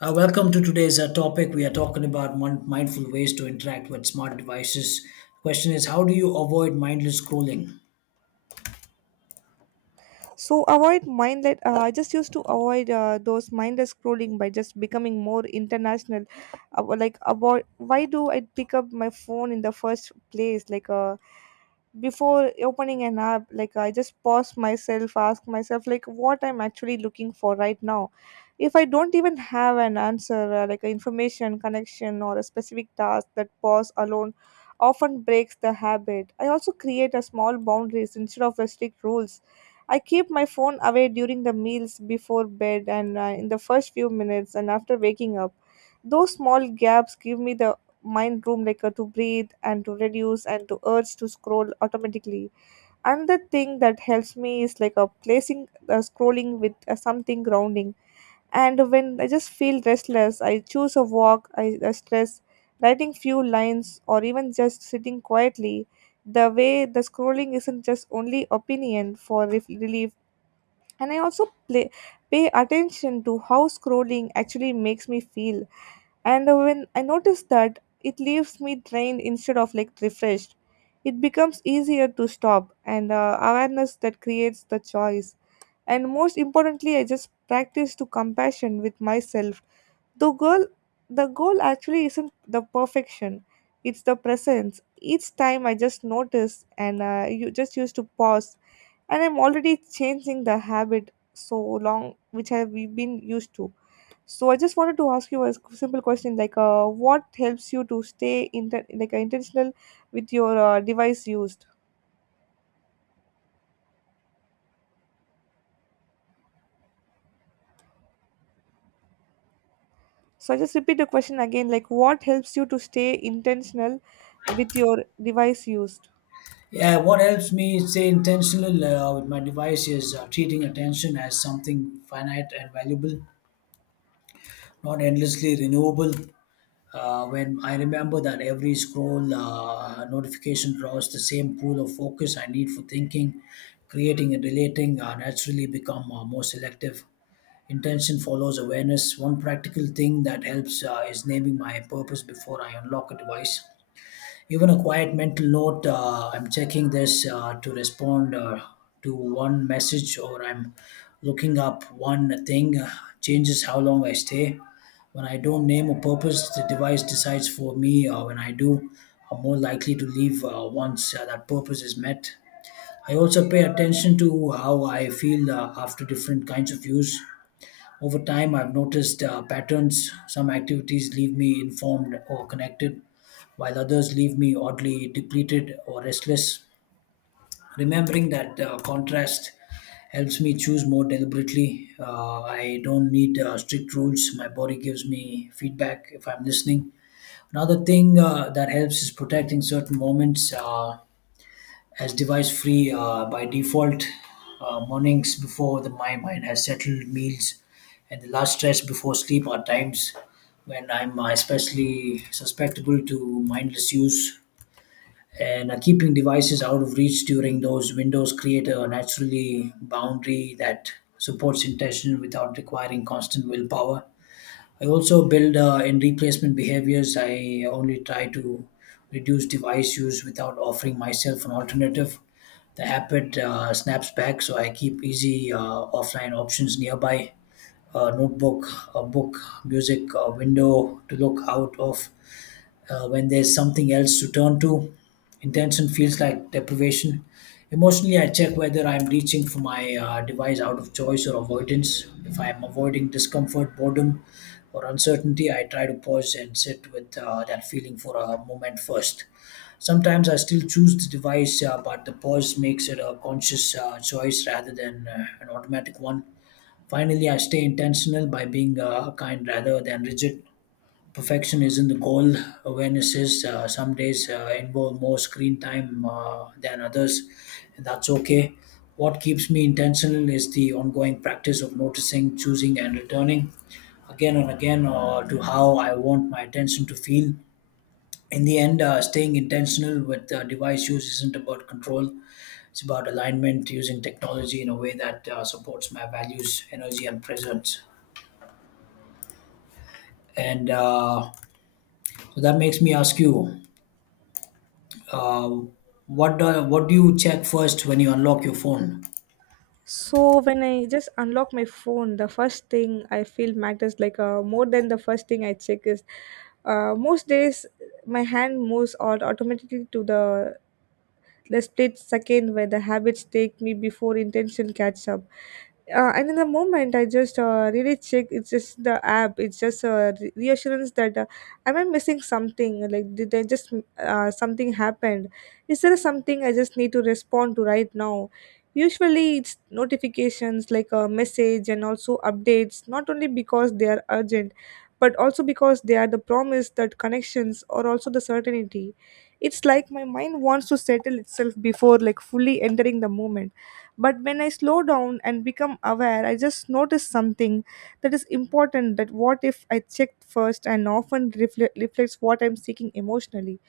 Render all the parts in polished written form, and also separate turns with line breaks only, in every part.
Welcome to today's topic. We are talking about mindful ways to interact with smart devices. Question is, how do you avoid mindless scrolling?
So avoid mindless, I just used to avoid those mindless scrolling by just becoming more international. Like avoid, why do I pick up my phone in the first place, like before opening an app, like I just pause myself, ask myself like what I'm actually looking for right now. If I don't even have an answer, like information, connection, or a specific task, that pause alone often breaks the habit. I also create a small boundaries instead of the strict rules. I keep my phone away during the meals, before bed, and in the first few minutes and after waking up. Those small gaps give me the mind room, like to breathe and to reduce and to urge to scroll automatically. And the thing that helps me is like a placing scrolling with something grounding. And when I just feel restless, I choose a walk, I stress, writing few lines or even just sitting quietly, the way the scrolling isn't just only opinion for relief. And I also play pay attention to how scrolling actually makes me feel. And when I notice that, it leaves me drained instead of like refreshed. It becomes easier to stop, and awareness that creates the choice. And most importantly, I just practice to compassion with myself. The goal, the goal actually isn't the perfection; it's the presence. Each time I just notice, and you just used to pause, and I'm already changing the habit so long which I've been used to. So I just wanted to ask you a simple question, like, what helps you to stay intentional with your device used? So I just repeat the question again, like, what helps you to stay intentional with your device used?
Yeah, what helps me stay intentional with my device is treating attention as something finite and valuable, not endlessly renewable. When I remember that every scroll notification draws the same pool of focus I need for thinking, creating and relating, naturally become more selective. Intention follows awareness. One practical thing that helps is naming my purpose before I unlock a device. Even a quiet mental note I'm checking this to respond to one message, or I'm looking up one thing changes how long I stay. When I don't name a purpose, the device decides for me. When I do, I'm more likely to leave once that purpose is met. I also pay attention to how I feel after different kinds of use. Over time, I've noticed patterns. Some activities leave me informed or connected, while others leave me oddly depleted or restless. Remembering that contrast helps me choose more deliberately. I don't need strict rules. My body gives me feedback if I'm listening. Another thing that helps is protecting certain moments. As device free by default. Mornings before the, my mind has settled, meals, and the last stretch before sleep are times when I'm especially susceptible to mindless use. And keeping devices out of reach during those windows create a naturally boundary that supports intention without requiring constant willpower. I also build in replacement behaviors. I only try to reduce device use without offering myself an alternative. The habit snaps back, so I keep easy offline options nearby. A notebook, a book, music, a window to look out of when there's something else to turn to. Intention feels like deprivation. Emotionally, I check whether I'm reaching for my device out of choice or avoidance. If I'm avoiding discomfort, boredom, or uncertainty, I try to pause and sit with that feeling for a moment first. Sometimes I still choose the device, but the pause makes it a conscious choice rather than an automatic one. Finally, I stay intentional by being kind rather than rigid. Perfection isn't the goal. Awarenesses some days involve more screen time than others, and that's okay. What keeps me intentional is the ongoing practice of noticing, choosing, and returning again and again to how I want my attention to feel. In the end, staying intentional with device use isn't about control. It's about alignment, using technology in a way that supports my values, energy, and presence. And so that makes me ask you. What do you check first when you unlock your phone?
So when I just unlock my phone, the first thing I feel matters, like, more than the first thing I check is, most days my hand moves all automatically to the. Let's split second where the habits take me before intention catch up. And in the moment, I just really check. It's just the app. It's just a reassurance that, am I missing something? Like did I just something happened? Is there something I just need to respond to right now? Usually, it's notifications like a message and also updates. Not only because they are urgent, but also because they are the promise that connections or also the certainty. It's like my mind wants to settle itself before like fully entering the moment. But when I slow down and become aware, I just notice something that is important, that what if I checked first and often reflects what I'm seeking emotionally.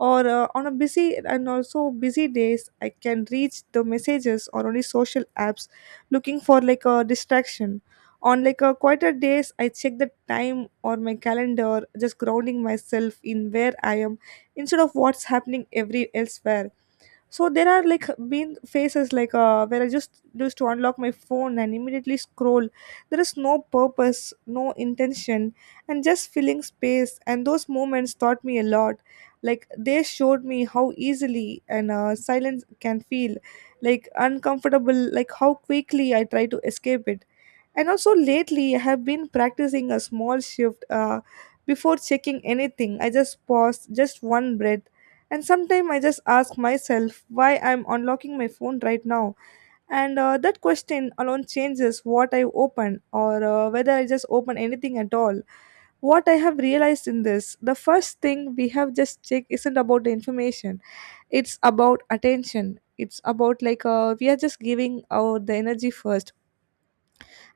Or on a busy and also busy days, I can reach the messages or only social apps looking for like a distraction. On like a quieter days, I check the time or my calendar, just grounding myself in where I am instead of what's happening every elsewhere. So there are like been phases like, where I just used to unlock my phone and immediately scroll. There is no purpose, no intention, and just filling space. And those moments taught me a lot. Like they showed me how easily and, silence can feel like uncomfortable, like how quickly I try to escape it. And also lately I have been practicing a small shift. Before checking anything, I just pause, just one breath. And sometimes I just ask myself why I'm unlocking my phone right now. And that question alone changes what I open or whether I just open anything at all. What I have realized in this, the first thing we have just checked isn't about the information, it's about attention. It's about, like, we are just giving our the energy first.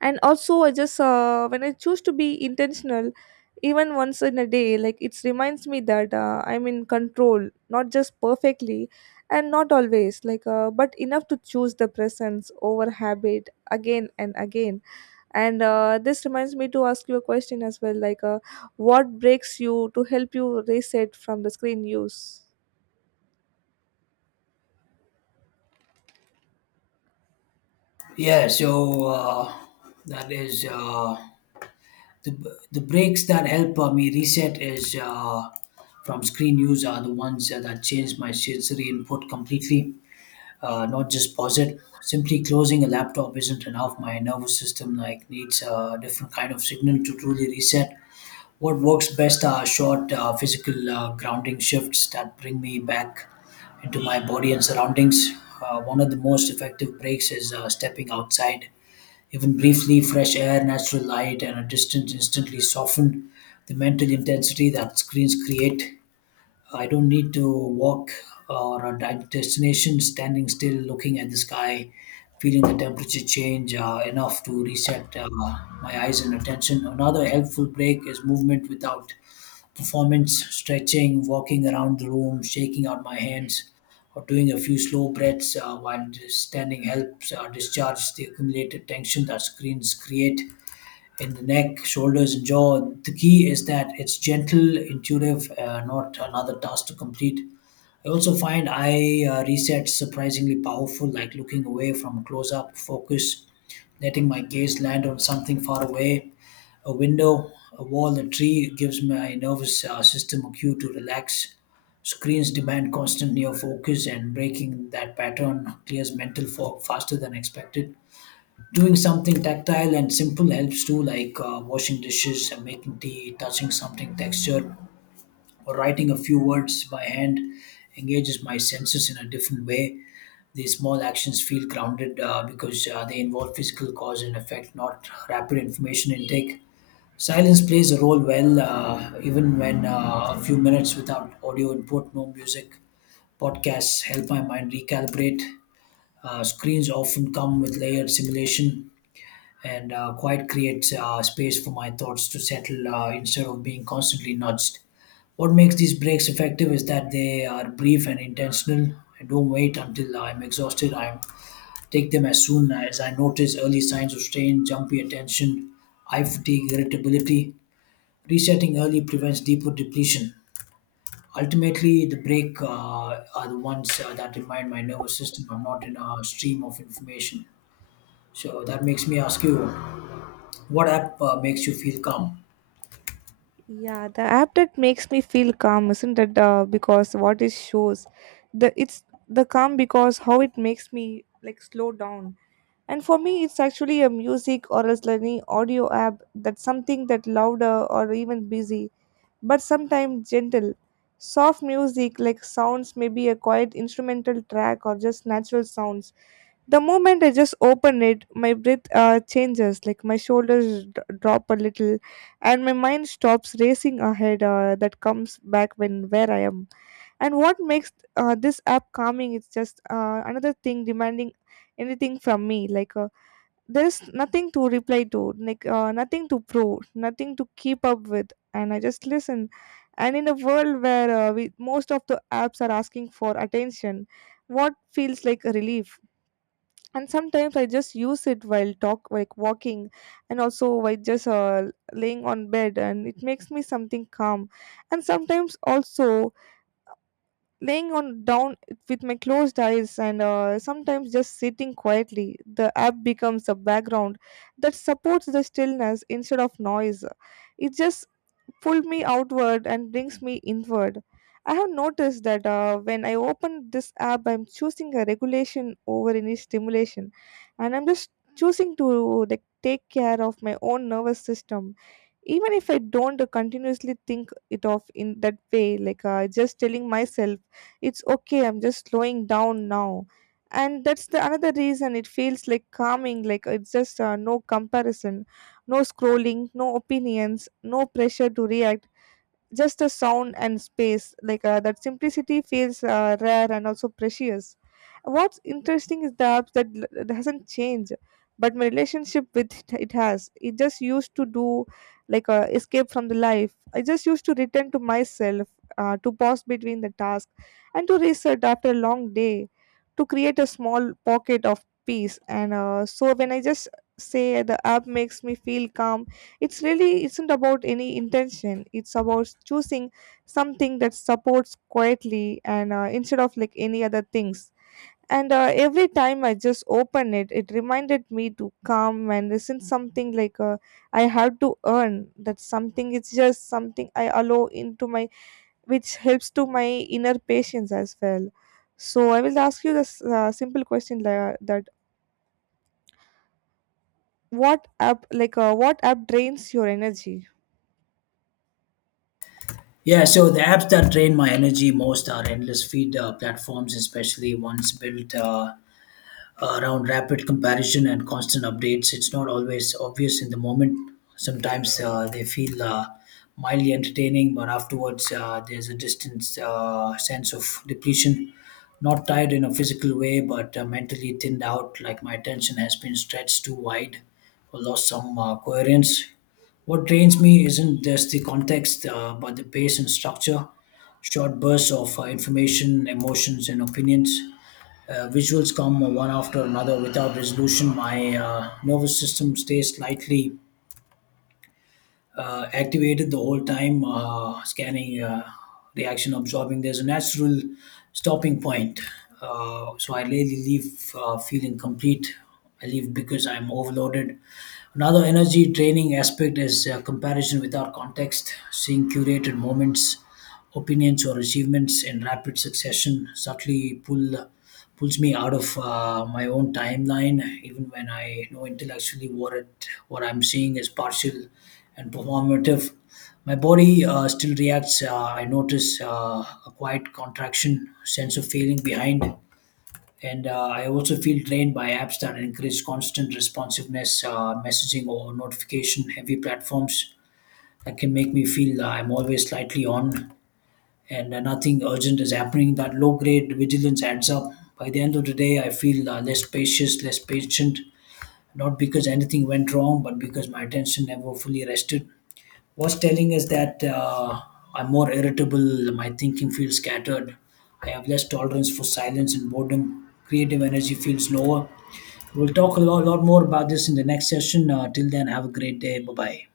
And also I just when I choose to be intentional even once in a day, like it reminds me that I'm in control, not just perfectly and not always, like, but enough to choose the presence over habit, again and again. And this reminds me to ask you a question as well, like, what breaks you to help you reset from the screen use?
Yeah, so that is the breaks that help me reset is from screen use are the ones that change my sensory input completely, not just pause it. Simply closing a laptop isn't enough. My nervous system like needs a different kind of signal to truly reset. What works best are short physical grounding shifts that bring me back into my body and surroundings. One of the most effective breaks is stepping outside. Even briefly, fresh air, natural light, and a distance instantly soften the mental intensity that screens create. I don't need to walk or a destination, standing still, looking at the sky, feeling the temperature change enough to reset my eyes and attention. Another helpful break is movement without performance, stretching, walking around the room, shaking out my hands, or doing a few slow breaths while just standing helps discharge the accumulated tension that screens create in the neck, shoulders, and jaw. The key is that it's gentle, intuitive, not another task to complete. I also find eye resets surprisingly powerful, like looking away from close up focus, letting my gaze land on something far away, a window, a wall, a tree gives my nervous system a cue to relax. Screens demand constant near focus, and breaking that pattern clears mental fog faster than expected. Doing something tactile and simple helps too, like washing dishes, making tea, touching something textured or writing a few words by hand engages my senses in a different way. These small actions feel grounded because they involve physical cause and effect, not rapid information intake. Silence plays a role well, even when a few minutes without audio input, no music. Podcasts help my mind recalibrate. Screens often come with layered simulation, and quiet creates space for my thoughts to settle instead of being constantly nudged. What makes these breaks effective is that they are brief and intentional. I don't wait until I'm exhausted. I take them as soon as I notice early signs of strain, jumpy attention, eye fatigue, irritability. Resetting early prevents deeper depletion. Ultimately, the break are the ones that remind my nervous system I'm not in a stream of information. So that makes me ask you, what app makes you feel calm?
Yeah, the app that makes me feel calm isn't it because what it shows, the it's the calm because how it makes me like slow down. And for me, it's actually a music or else any audio app, that's something that louder or even busy, but sometimes gentle, soft music, like sounds, maybe a quiet instrumental track or just natural sounds. The moment I just open it, my breath changes, like my shoulders drop a little, and my mind stops racing ahead. That comes back when where I am. And what makes this app calming? Is just another thing demanding anything from me. Like there's nothing to reply to, like nothing to prove, nothing to keep up with, and I just listen. And in a world where we, most of the apps are asking for attention, what feels like a relief? And sometimes I just use it while talk like walking, and also while just laying on bed, and it makes me something calm. And sometimes also laying on down with my closed eyes, and sometimes just sitting quietly, the app becomes a background that supports the stillness instead of noise. It just pull me outward and brings me inward. I have noticed that when I open this app, I'm choosing a regulation over any stimulation, and I'm just choosing to like take care of my own nervous system, even if I don't continuously think it off in that way, like just telling myself it's okay, I'm just slowing down now. And that's the another reason it feels like calming, like it's just no comparison, no scrolling, no opinions, no pressure to react, just a sound and space, like that simplicity feels rare and also precious. What's interesting is the apps that that hasn't changed, but my relationship with it, it has. It just used to do like a escape from the life. I just used to return to myself, to pause between the task and to reset after a long day, to create a small pocket of peace. And so when I just say the app makes me feel calm, it's really isn't about any intention. It's about choosing something that supports quietly, and instead of like any other things. And every time I just open it, it reminded me to come and this something, like I have to earn that something. It's just something I allow into my, which helps to my inner patience as well. So I will ask you this simple question like, that what app, like what app drains your energy?
Yeah, so the apps that drain my energy most are endless feed platforms, especially ones built around rapid comparison and constant updates. It's not always obvious in the moment. Sometimes they feel mildly entertaining, but afterwards there's a distant sense of depletion. Not tired in a physical way, but mentally thinned out, like my attention has been stretched too wide or lost some coherence. What drains me isn't just the context, but the pace and structure. Short bursts of information, emotions, and opinions visuals come one after another without resolution. My nervous system stays slightly activated the whole time, scanning, reaction absorbing. There's a natural stopping point. So I really leave feeling complete. I leave because I'm overloaded. Another energy training aspect is comparison without context, seeing curated moments opinions or achievements in rapid succession subtly pulls me out of my own timeline, even when I know intellectually what I'm seeing is partial and performative. My body still reacts. I notice a quiet contraction, sense of feeling behind. And I also feel drained by apps that encourage constant responsiveness, messaging or notification heavy platforms that can make me feel I'm always slightly on, and nothing urgent is happening. That low grade vigilance adds up. By the end of the day, I feel less spacious, less patient, not because anything went wrong, but because my attention never fully rested. What's telling is that I'm more irritable, my thinking feels scattered, I have less tolerance for silence and boredom, creative energy feels lower. We'll talk a lot more about this in the next session. Till then, have a great day. Bye bye.